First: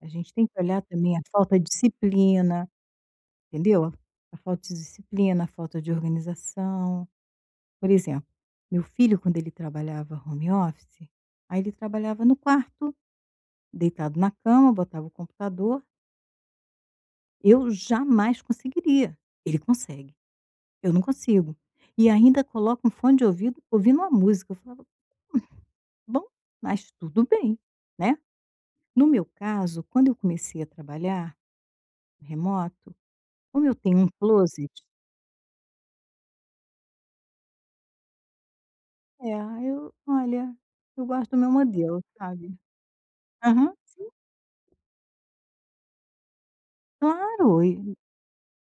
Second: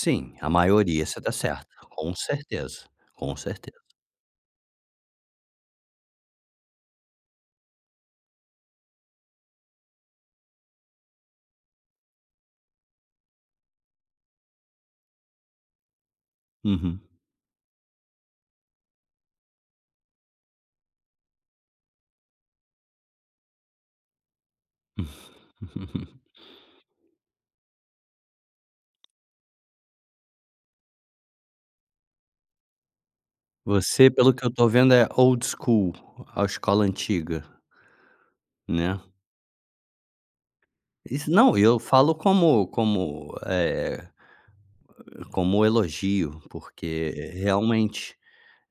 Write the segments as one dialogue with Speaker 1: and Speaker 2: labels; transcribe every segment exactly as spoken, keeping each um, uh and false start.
Speaker 1: A gente tem
Speaker 2: a
Speaker 1: que olhar
Speaker 2: maioria
Speaker 1: também
Speaker 2: você
Speaker 1: a
Speaker 2: está
Speaker 1: falta
Speaker 2: certa. Com
Speaker 1: disciplina,
Speaker 2: certeza, com certeza.
Speaker 1: entendeu. A falta de disciplina, a falta de organização. Por exemplo, meu filho, quando ele trabalhava home office, aí ele trabalhava no quarto, deitado na cama, botava o computador.
Speaker 2: Uhum.
Speaker 1: Eu jamais conseguiria. Ele consegue, eu não consigo, e ainda coloca um fone de ouvido, ouvindo uma música, eu falo: "Hum, bom. Mas tudo bem, né". No meu caso, quando eu comecei a trabalhar remoto, como eu tenho um
Speaker 2: Você, pelo que eu estou
Speaker 1: closet
Speaker 2: vendo, é old school, a escola antiga. Né.
Speaker 1: É, eu, olha, eu
Speaker 2: Isso,
Speaker 1: gosto do meu
Speaker 2: não, eu
Speaker 1: modelo,
Speaker 2: falo
Speaker 1: sabe.
Speaker 2: como como,
Speaker 1: Aham,
Speaker 2: eh,
Speaker 1: sim.
Speaker 2: como elogio, porque
Speaker 1: Claro, e
Speaker 2: realmente,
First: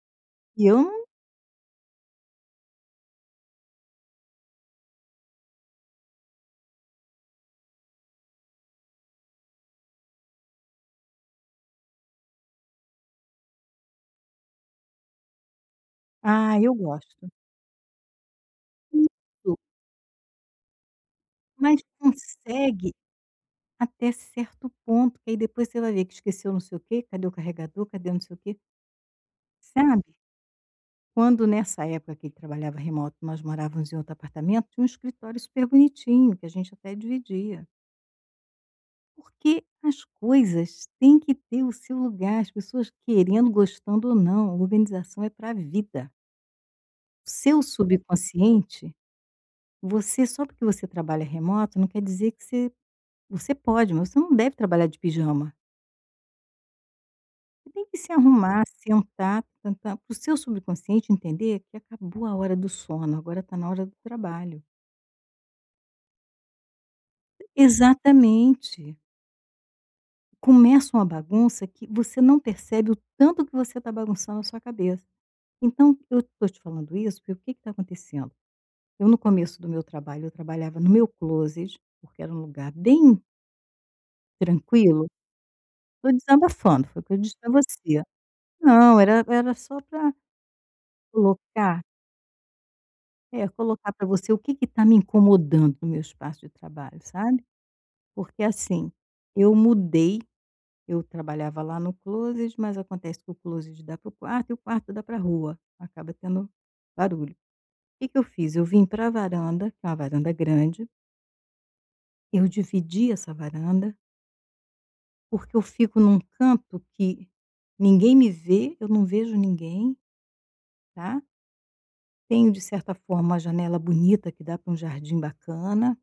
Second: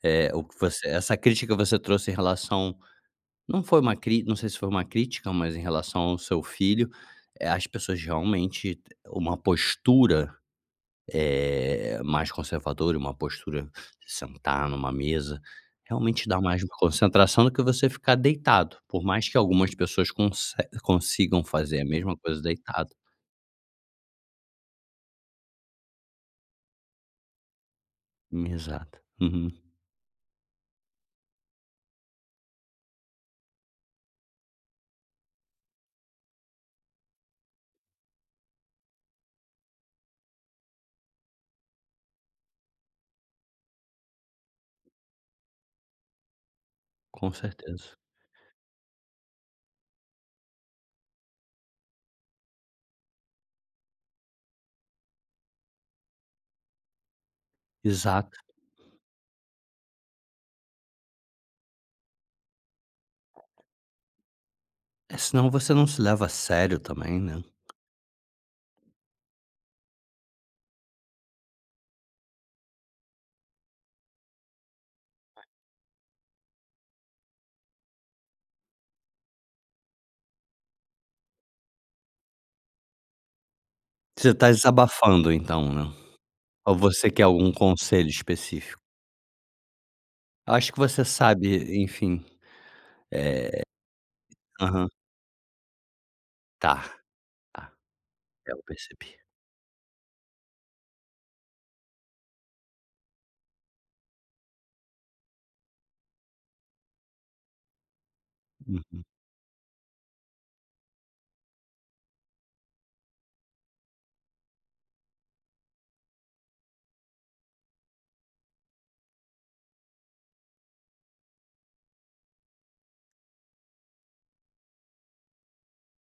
Speaker 2: eh, o que
Speaker 1: E eu
Speaker 2: você
Speaker 1: não
Speaker 2: essa crítica que você trouxe em relação não foi uma cri não sei se foi uma crítica, mas em relação ao seu filho, eh, as pessoas realmente, uma postura, eh, mais conservadora, e uma postura de sentar em uma mesa, realmente dá
Speaker 1: Ah,
Speaker 2: mais
Speaker 1: eu
Speaker 2: uma
Speaker 1: gosto.
Speaker 2: concentração do que você ficar deitado, por mais que
Speaker 1: Isso.
Speaker 2: algumas pessoas conse consigam fazer
Speaker 1: Mas
Speaker 2: a mesma coisa deitado.
Speaker 1: consegue até certo ponto, que aí depois você vai ver que esqueceu não sei o quê, cadê o carregador, cadê o não sei o
Speaker 2: Hum,
Speaker 1: quê.
Speaker 2: exato. Uhum.
Speaker 1: Sabe. Quando, nessa época que ele trabalhava remoto, nós morávamos em outro apartamento, tinha um escritório super bonitinho que a gente até dividia. Porque as coisas têm que ter o seu lugar, as pessoas querendo, gostando ou não, organização é para vida. O
Speaker 2: Com
Speaker 1: seu
Speaker 2: certeza.
Speaker 1: subconsciente, você só porque você trabalha remoto não quer dizer que você você pode, mas você não deve trabalhar de pijama. Você tem que se
Speaker 2: Exato.
Speaker 1: arrumar, sentar, tan-tan, para o seu subconsciente entender que acabou a hora do sono, agora está na hora do trabalho.
Speaker 2: É, senão você não se leva a sério também, né.
Speaker 1: Exatamente. Começa uma bagunça que você não percebe o tanto que você está bagunçando a sua cabeça. Então, eu estou te falando isso, porque o que que está acontecendo, eu no começo do meu trabalho, eu trabalhava no meu closet, porque era um lugar bem
Speaker 2: Você está
Speaker 1: tranquilo.
Speaker 2: exabafando então, né.
Speaker 1: Estou
Speaker 2: Ou
Speaker 1: desabafando, foi o
Speaker 2: você
Speaker 1: que eu
Speaker 2: quer
Speaker 1: disse para
Speaker 2: algum
Speaker 1: você.
Speaker 2: conselho específico?
Speaker 1: Não, era era só para
Speaker 2: Acho que você sabe,
Speaker 1: colocar
Speaker 2: enfim.
Speaker 1: É, colocar para você o que que
Speaker 2: Eh
Speaker 1: está
Speaker 2: Aham.
Speaker 1: me incomodando no meu espaço de
Speaker 2: Tá,
Speaker 1: trabalho, sabe.
Speaker 2: tá.
Speaker 1: Porque
Speaker 2: É, eu
Speaker 1: assim,
Speaker 2: percebi.
Speaker 1: eu mudei, eu trabalhava lá no closet, mas acontece que o closet dá para o quarto e o quarto dá para rua, acaba tendo barulho. Que que eu fiz, eu vim
Speaker 2: Uhum.
Speaker 1: para varanda, que é uma varanda grande eu dividi essa varanda porque eu fico em um canto que ninguém me vê, eu não vejo ninguém, tá. Tenho, de certa forma, uma janela bonita que dá para um jardim bacana.